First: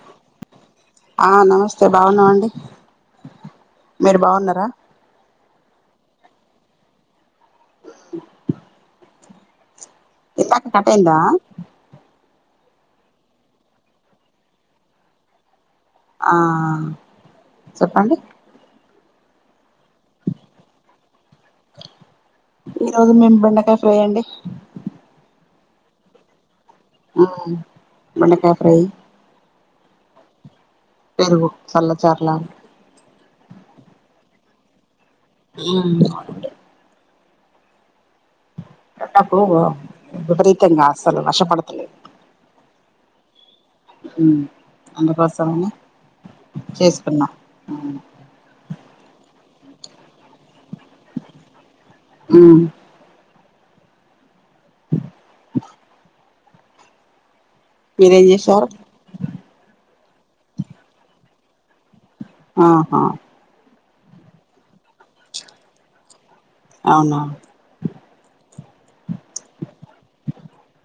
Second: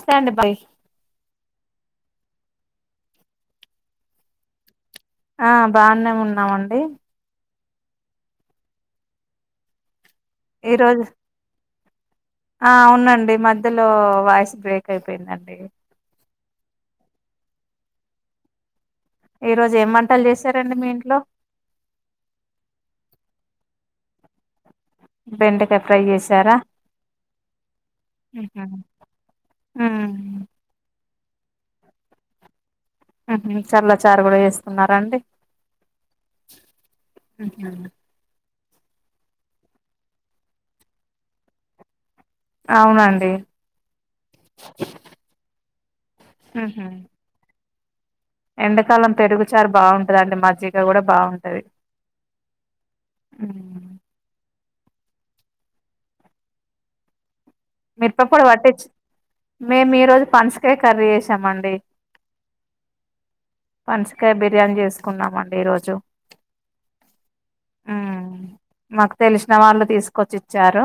స్త అండి బాయ్ సే బాగున్నామండి మీరు బాగున్నారా ఆ బానేమి ఉన్నామండి ఇంతాక ఈ రోజు కటందా ఆ ఉనండి మధ్యలో వాయిస్ బ్రేక్ అయిపోయిందండి ఆ చెప్పండి ఈ రోజు ఏం మంటలు చేశారండి మీ ఇంట్లో ఈ రోజు మేము బెండకాయ ఫ్రై అండి బెండకాయ ఫ్రై చేసారా ఉహ్ బెండకాయ్ ఫ్రై ఆ పెరుగు చల్ల చర్లా చల్ల చారు కూడా ఏసుకున్నారా అండి ఆ అవునండి హు హూ అట్టప్పు విపరీతంగా అసలు వషపడతులే అవునండి ఉ అన్న ప్రస్తావన ఉహు చేసుకున్నా అవును ఎండాకాలం పెరుగు చారు బాగుంటది అండి మజ్జిగ కూడా బాగుంటది హుమ్ ఆ మీరేం మిరప పొడి చేశారు పట్టిచ్చు మేము ఈ రోజు పనసకాయ కర్రీ ఏసామండి ఆహా పనస కాయ బిర్యానీ చేసుకున్నామండి ఈరోజు అవునా మాకు తెలిసిన వాళ్ళు తీసుకొచ్చి ఇచ్చారు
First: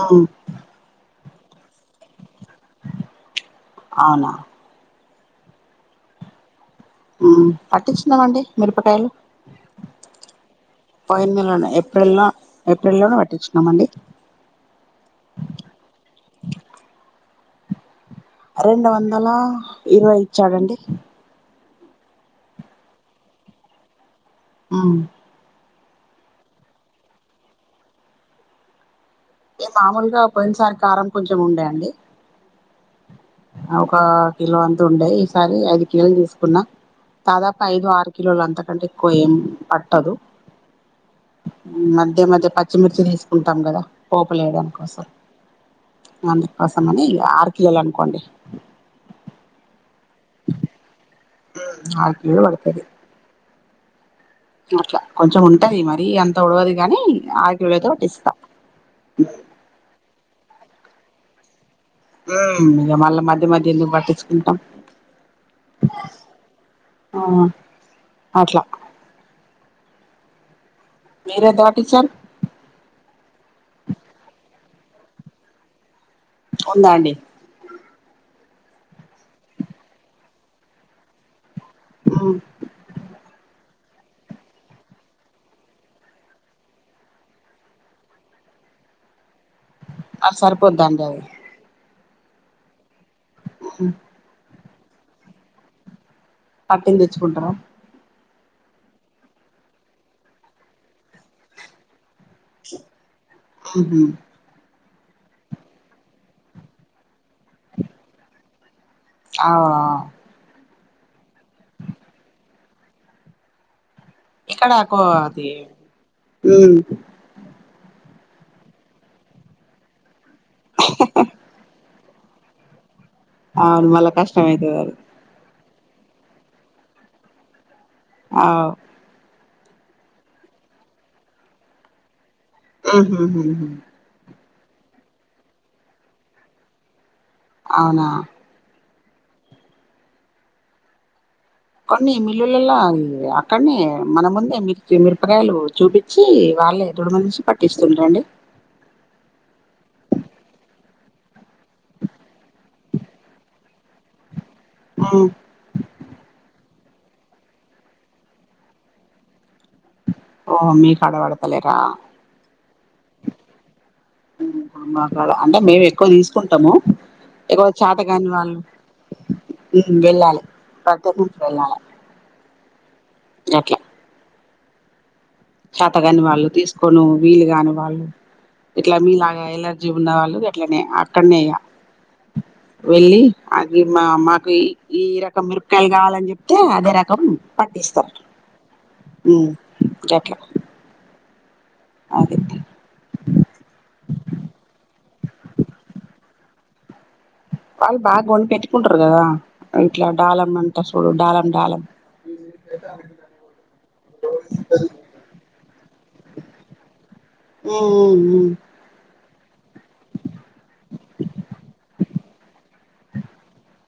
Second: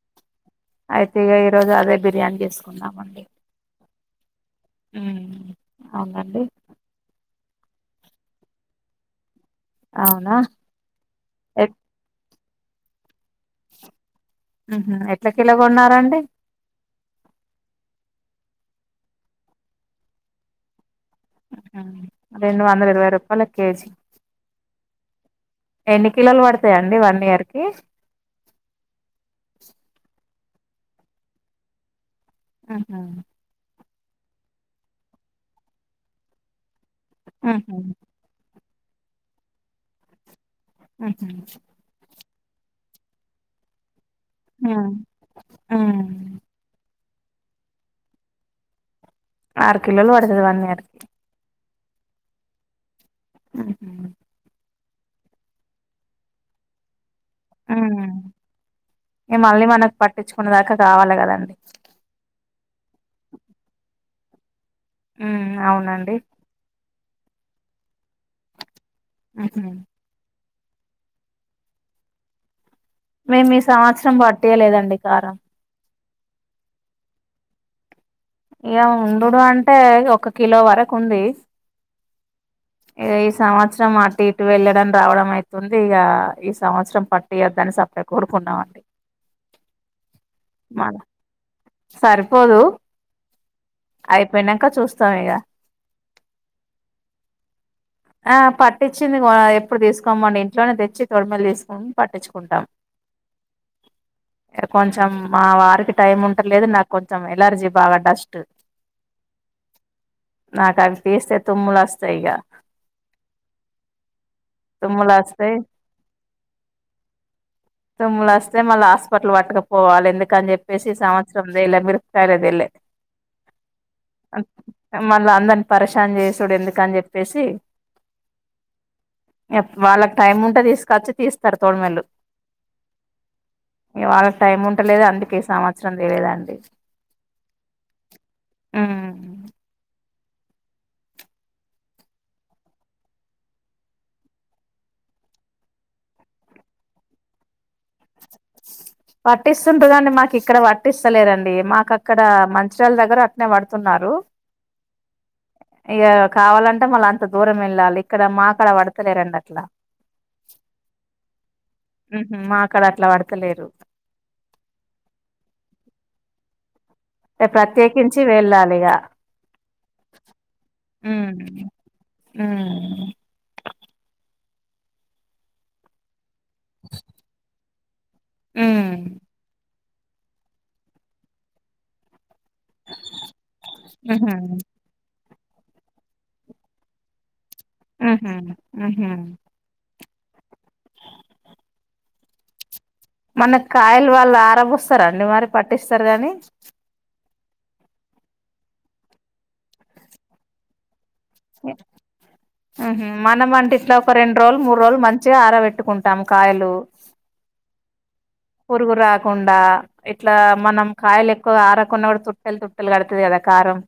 ఉమ్ అయితే ఇ ఈరోజు అదే బిర్యానీ సుకున్నమండి అవునా మ్మ్ అవునండి మ్మ్ పట్టిచనం అండి మిరపకాయలు అవునా పైందిలనే ఎప్పుడలా ఏప్రిల్ లో హ్మ్ హు ఎట్ల కిలో కొన్నరండి రెండు వందల ఇరవై ఇచ్చాడంండి రెండు వందల ఇరవై రూపాయల కేజీ అవును ఎన్ని కిలోలు పడతాయంండి వన్ ఇయర్ కి ఏ మామూలుగా పోయినసారి కారం కొంచెం ఉండే అండి ఆహా ఒక కిలో అంతా ఉండేయి ఈసారి ఐదు కిలోలు తీసుకున్నా దాదాపు ఉహు ఐదు ఆరు కిలోలు అంతా అంటే ఎక్కువ ఏం పట్టదు ఉహు మ్మ్ మధ్య మధ్ పచ్చిమిర్చిలు తీసుకుంటాం కదా ఉమ్ పోపులేడానికోసం ఉమ్ అందుకోసమని ఆరుకిలోలు అనుకోండి ఆరు కిలోలు పడుతది వన్ ఇయర్ కి నాకూ కూడ్ పడుతది ఉహూ అట్లా కొంచెం ఉంటది మరీ అంత ఒడవది గాని ఆరు హూ కిలోలు అయితే పట్టిస్తాం ఎ మళ్ళీ మనకు పట్టించుకునేదాకా రావాలి కదండి ఇక మళ్ళా మధ్య మధ్య ఎందు పట్టించుకుంటాం ఉ అవునండి ఆ అట్లా మ్మ్ హు మీరు ఏంతపట్టిచ్ఛారు మేము ఈ సంవత్సరం బట్టీయ్యా లేదండి కారం ఉందా అండి ఇక ఉండుడూ అంటే ఒక కిలో వరకు ఉంది ఆ ఇగా ఈ సంవత్సరం అటు ఇటు వెళ్ళడం రావడం అయితుంది ఇగా ఈ సంవత్సరం పట్టియద్దని సప్పే కొనుకున్నామండి అది సరిపోద్దండి అవి సరిపోదు అయిపోనాక్ క చూస్తాం ఇగ పట్టింది తెచ్చుకుంటారా ఆ పట్టించింది కొనా ఎప్పుడు తీసుకొమ్మండి ఇంట్లోనే తెచ్చి తొడిమలు తీసుకోం పట్టించుకుంటాం ఉహు కొంచెం మా వారికి టైం ఉంటలేదు నాకు కొంచెం ఎలర్జీ బాగా డస్ట్ అవునా నాకువి తీస్తే తుమ్ములు అస్తాయి ఇగ ఇక్కడకు తుమ్ములు అది వస్తాయి తుమ్ములు అస్తే మళ్ళా హాస్పిటల్ పటుకపోవాలి ఎందుకు అని చెప్పేసి ఈ సంవత్సరం తేలేే మిరపాయకలు సరేదేలే అవును మళ్ళా కష్టం అయితది పరశాన్ చేసుడు ఎందుకు అని చెప్పేసి అవ్ ఇగ వాళ్ళకి టైం ఉంటే తీసుకచ్చి తీస్తారు తోడమల్ళలు ఆహ ఆహా హ టైం ఉంటలేదు అందుకే సంవత్సరం లేయదా అండి అవునా హు అ కొన్ని మిల్లులలో అక్కడనే మన ముందే మిర్చిమీపకాయలు చూపించి వాళ్ళే దొడుమ నుంచి పటిస్తుండ్రండి పట్టిస్తుంటదండి మాకు ఇక్కడ పట్టిస్తలేదండి మాకు అక్కడ మంచిర్యాల దగ్గర అట్నే పడుతున్నారు ఉమ్ ఈ కావాలంటే అ మళ్ళ అంత దూరం వెళ్ళాలి ఇక్కడ మా కదా అడతలే రండి అట్లా ఓ మీకాడపడతలేరా మాకాడ అట్లా పడతలేరు హు కళ అంటే మేము ఎక్కువ తీసుకు కుంటాము ఎకువ ప్రత్యేకించి చాతకాని వాళ్ళు వెళ్ళాలి ఇగ వెళ్ళాలి ప్రతకు ఉమ్ వెళ్ళాలి ఉమ్ ఓకే చేత కాని వాళ్ళు తీసుకోను వీలు కాను వాళ్ళు ఉమ్ ఎట్లా మీలాగా ఎలా చూ ఉన్న వాళ్ళు అట్లనే అక్కడనేయా వెళ్ళి అది మా ఉహు మాకు ఈ క మిరపకాయలు కావాలని చెప్తే అదే రకం హు పట్టిస్తారు హూ దక ఆదిత్య మనకి కాయలు వాళ్ళు ఆరబోస్తారండి మరి పట్టిస్తారు గానీ వాళ్ళు బాగా కొన్ పెట్టుకుంటారు కదా ఇట్లా డాలమ్మ అంట మనం అంటె ఇట్లా ఒక రెండు రోజులు మూడు రోజులు మంచిగా ఆరబెట్టుకుంటాం కాయలు ఉమ్ ఉమ్ పోరుగురు కాకుండా ఇట్లా మనం కాయలు ఎక్కువ ఆరకుండా కూడా తుట్టెలు తుట్టెలు కడుతది కదా కారం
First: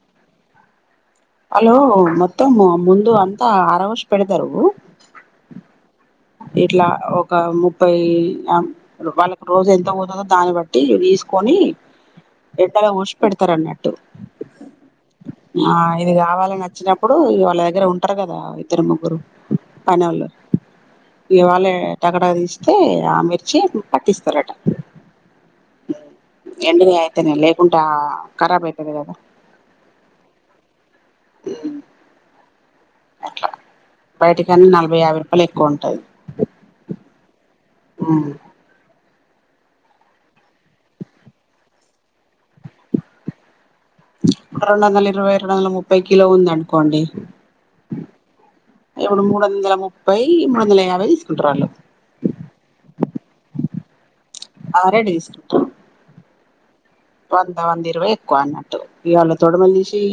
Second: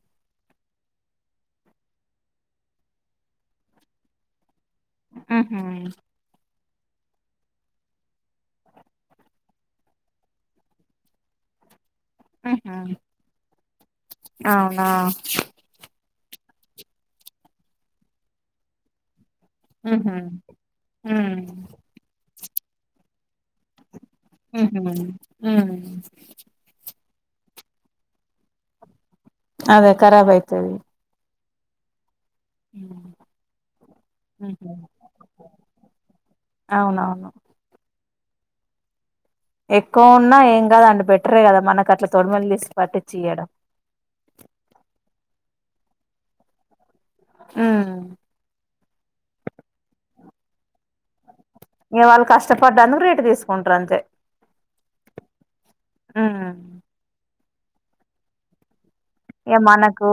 హలో మొత్తం ముందు అంతా ఆరవోషి పెడతారు ఊహూ ఇట్లా ఒక ముప్పై వాళ్ళకి రోజు ఎంత పోతదో దాన్ని బట్టి తీసుకొని ఉహు ఎట్టగా పోష పెడతారన్నట్టు అవునా ఆ ఇది కావాలని వచ్చినప్పుడు వాళ్ళ దగ్గర ఉంటారు కదా ఇద్దరు ముగ్గురు ఊహూ ఇవాళే టకటక తీస్తే ఆమిర్ చేపు ఉహూ మ్ టేనే లేకుంటే ఆ ఖరాబైతది కదా అదే కరాబైతది అట్లా బయటి కాన్నా ఉహు నలభై యాభై రూపాయలు ఎక్కువ ఉంటాది అవునవును ఉమ్ ఎక్కువ ఉన్నా ఏం కాదండి బెటరే కదా మనకట్లా తొడుమలు తీసి పట్టిచ్చియ్యడం రెండోందలిరవై రెండోందల ముప్పై కిలో ఉందనుకోండి ఉమ్ ఇప్పుడు మూడొందలము పై మూడోందలయాభై తీసుకుంటారాళ్ళు ఇంక వాళ్ళు కష్టపడ్డందుకు రేటు తీసుకుంటరంతే ఆరడేస్టు మ్మ్ వంద వందిరవై ఎక్కువన్నట్టు ఇయ్యాల తోడమల్ తీషి మనకు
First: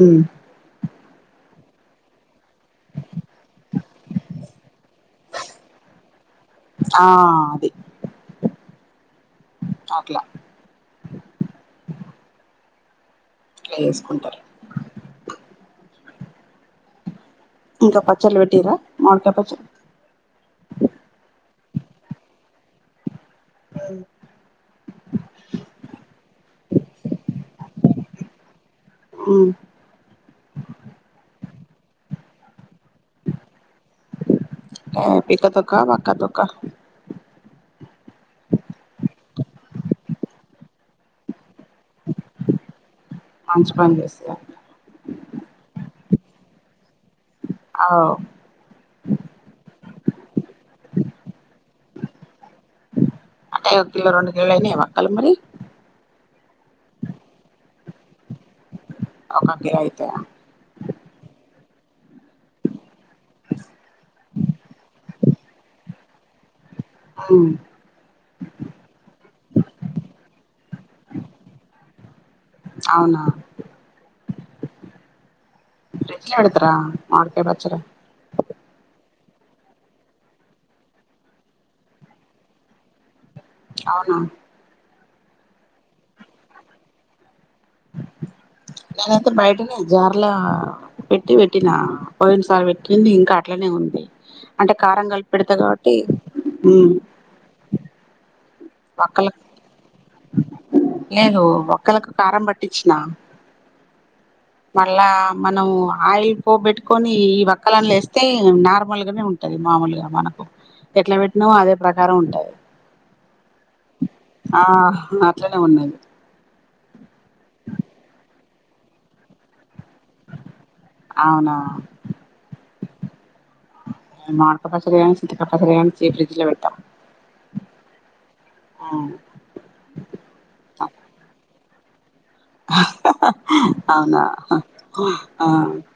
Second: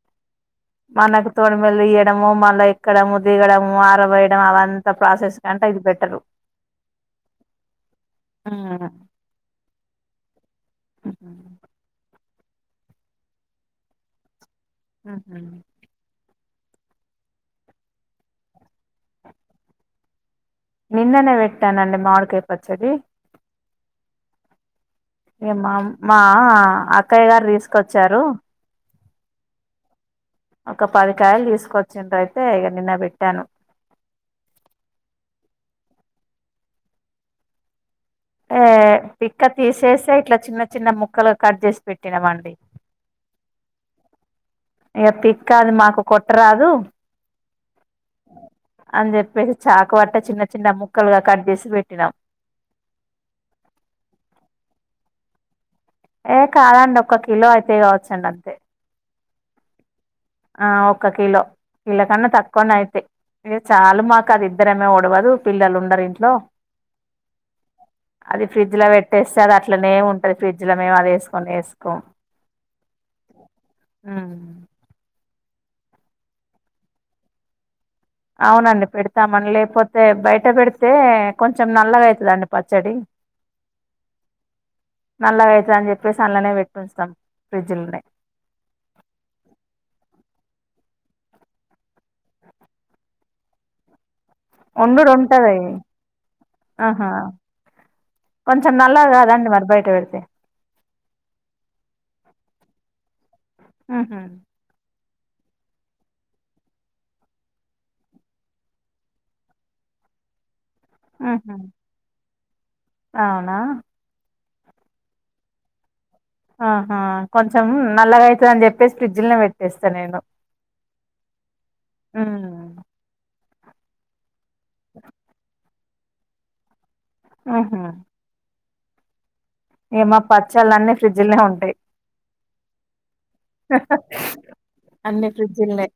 మ్మ్ మనకు తొడుమలు తియ్యడయు మ మల్లా ఎక్కడం దిగడం ఆరబోయడం అవంతా ప్రాసెస్ కంటే ఇది బెటర్ ఆ అది ఉమ్ అట్లా అట్లా ఊహూ ట్లేసుకుంటారు ఊహూ ఇంకా పచ్చళ్ళు పెట్టిర్రా మావిడికాయ్ పచ్చళ్ళు నిన్ననే పెట్టానండి మావోడికాయ్ వచ్చడి మ్మ్ ఇగ మా మా అక్కయ్య గారు తీసుకొచ్చారు మ్మ్ కొచ్చిందయితే ఇగ నిన్న బెట్టాను ఏం పితతొక్కా వక్కతొకా ఆ పిక్క తీసేసే ఇట్లా చిన్న చిన్న ముక్కలుగ కట్ చేసి పెట్టినమండి మంచి పని చేసారు ఇగ పిక్ అది మాకు కొట్టరాదు అవ్ అని చెప్పేసి చా ఒక పట్ట చిన్న చిన్న ముక్కలుగా కట్ చేసి పెట్టినాం అంటే ఓక్కిలో రెండు కిలోలయినయా వక్కలు మరి ఏ కాదండి ఒక్క కిలో అయితే కావచ్చండి అం ఒక్క కిలో ఐతాయా ఆ ఒక్క కిలో కిలో కన్న తక్కువనయితే ఇగ చాలు మాకదిద్దరమే ఉడవదు పిల్లలుండరు ఇంట్లో ఉమ్ అది ఫ్రిడ్జ్ లో పెట్టేస్తే అది అట్లనే ఉంటది ఫ్రిడ్జ్ లో మేమది వేసుకొనే వేసుకోం అవునా మ్ ఫ్రిజ్ లో పెడతార మావిడికాయ పచ్చడి అవునండి పెడతామని లేకపోతే బయట పెడితే కొంచెం నల్లగా ఐతుందండి పచ్చడి అవునా నల్లగా ఐతుదమణని చెప్పేసి అందులనే పెట్టి ఉంచుతాం ఫ్రిడ్జ్లోనే నేనైతే బయటనే జార్లా పెట్టి పెట్టినా పోయినసారి పెట్టింది ఇంకా అట్లనే ఉంది అంటే కారం వండుడు కలిపి ఉంటది పెడతా కాబట్టి ఆహా కొంచెం నల్లగ వక్కలకు కాదండి మరి బయట పెడితే లేదు వక్కలకు కారం పట్టిచ్చిన ఊహూ అలా మనం ఆయిల్ పోబెట్టుకొని ఈ వక్కలని లేస్తే నార్మల్గానే ఉంటుది మామూలుగా మనకు ఎట్లా పెట్టినమో ఉహు. అదే ప్రకారం ఉంటాది అవునా ఆ అట్లనే ఉన్నాయి ఆహా కొంచెం నల్లగైతది అని చెప్పేసి ఫ్రిడ్జ్ లనే పెట్ అవునా మామిడికాయ పచ్చడి గాని చింతకాయ పచ్చడి గాని డీఫ్రిజ్ ల పెడ్తా ఆహ ఆ ఏమ్మా పచ్చళ్ళన్నీ ఫ్రిడ్జ్ లనే ఉంటాయి అవునా అన్ని ఆ ఫ్రిడ్జీలనే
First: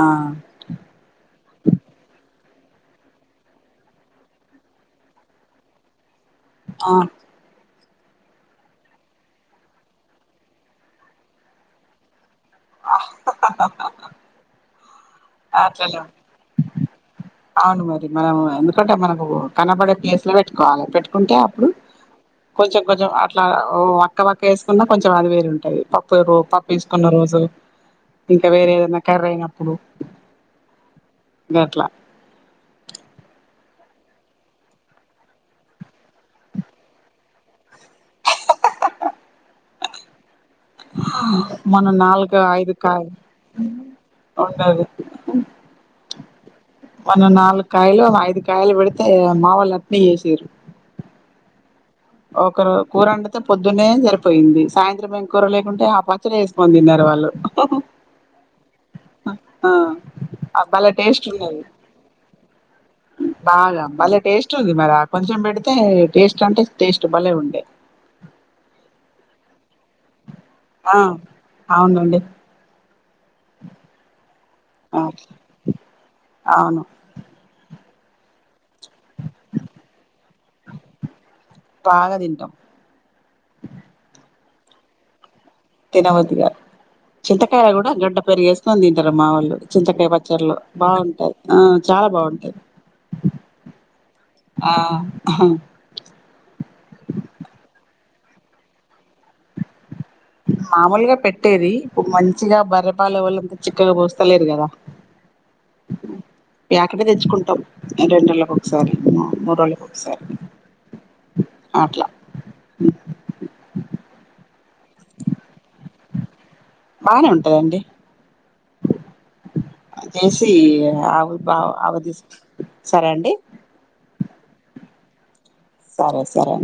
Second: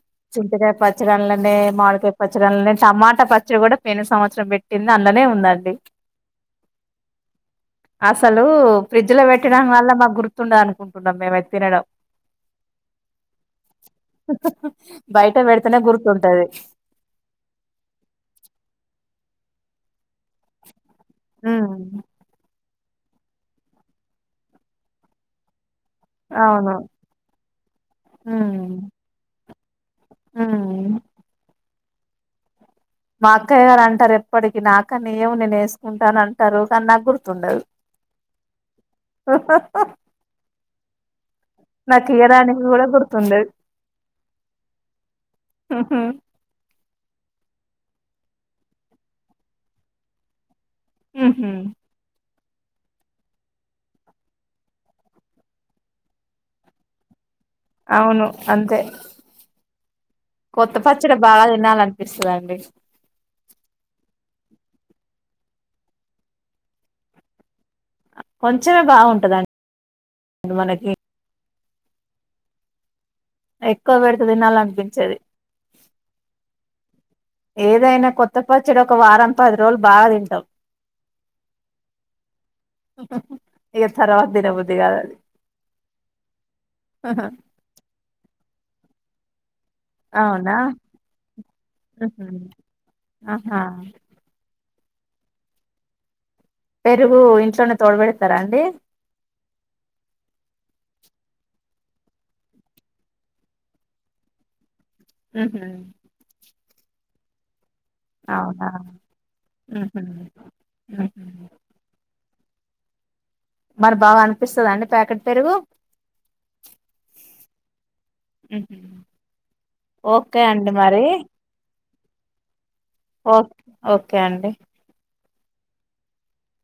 ఆ చింతకాయ పచ్చడల్లనే మామిడికాయ పచ్ చ్చడల్లనే టమాటా పచ్చడి కూడా పోయిన సంవత్సరం పెట్టింది అందులోనే ఉందండి ఆ అసలు ఫ్రిడ్జ్ లో పెట్టడం వల్ల మాగ్గుర్తుండదు అనుకుంట మేమైతే తినడం [unintelligible] బయట పెడితేనే అట్లనా గుర్తుంటది అవును మరి మనం ఎందుకంటే మనకు కనబడే ప్లేస్ ల పెట్కోవాలె పెట్టు ఉంటే అప్పుడు ఉమ్ కొంచెం కొంచెం అట్లా వక్క వక్క వేసుకున్న కొంచెం అది వేరుంటది పప్పుకు అవును పప్పేసుకున్న రోజు ఇంక వేరే ఏదైనా కర్రీ అయిన అవ్నో ఆఅ అట్లా మా అక్కయ్య గారు అంటారు ఎప్పటికి నాకన్న ఇవ్వు నేను వేసుకుంటాన అంటారు కానీ నాకు గుర్తుండదు [unintelligible] ఆ [unintelligible] మన నాలుగు ఇయ్యడానికి ఐదు కూడా కాయ గుర్తుండదు ఉంటాది ఉహు మొన్న నాలుగు కాయలు ఐదు కాయలు పెడితే మావళ అట్నే వేసిరు హుమ్మ్ ఒకరు కూరొండితే పొద్దున్నే సరిపోయింది సాయంత్రం ఏం కూర లేకుంటే ఆ పచ్చడి వేసుకొని తిన్నారు వాళ్ళు అవును అంతే ఆ కొత్త భలే పచ్చడి టేస్ట్ బాగా ఉన్నది తినాలనిపిస్తాదండి బాగా భలే టేస్ట్ ఉంది మరి కొంచెం పెడితే టేస్ట్ అంటే టేస్ట్ భలే ఉండే కొంచమే బాగుంటుందం ఆ అవునండి ఎక్కువ పెడితే ఆ తినాలనిపించేది అవును ఏదైనా కొత్త వచ్చినా ఒక వారం పది రోజులు బాగా తింటాం బాగా తింటాం ఇక ఆ తర్వాత తినబుద్ అది కాదండి తినబుద్ది గాదు చింతకాయ కూడా గడ్డ [unintelligible] మొత్తం తిన్టారు మా వోళ్ళు చింతకాయ పచ్చర్లో అవునా బాగుంటాయి ఆ చాలా ఉహు బాగుంటాయి ఆహా ఆ అవ్ పెరుగు ఇంట్లోనే తోడబెడతారా అండి మామూలుగా పెట్టేది ఇప్ మంచిగా బర్రెపాల్ వోల్లంతా చిక్కగా పోస్తలేరు కదా హు హుమ్మ్ ఏకనే తెచ్చుకుంటాం రెంరెండ్ల అవునా ఒక్కసారి మూడ్ రోజుల ఉహు ఒక్సారి ఉహు అ అట్లా వత్తాదా అండి ప్యాకెట్ పెరుగు బానే ఉంటదండి ఉహు ఓకే చేసి అండి మరి ఆ బా ఆవ సరే అండి ఓ ఓకే అండి సరే సరే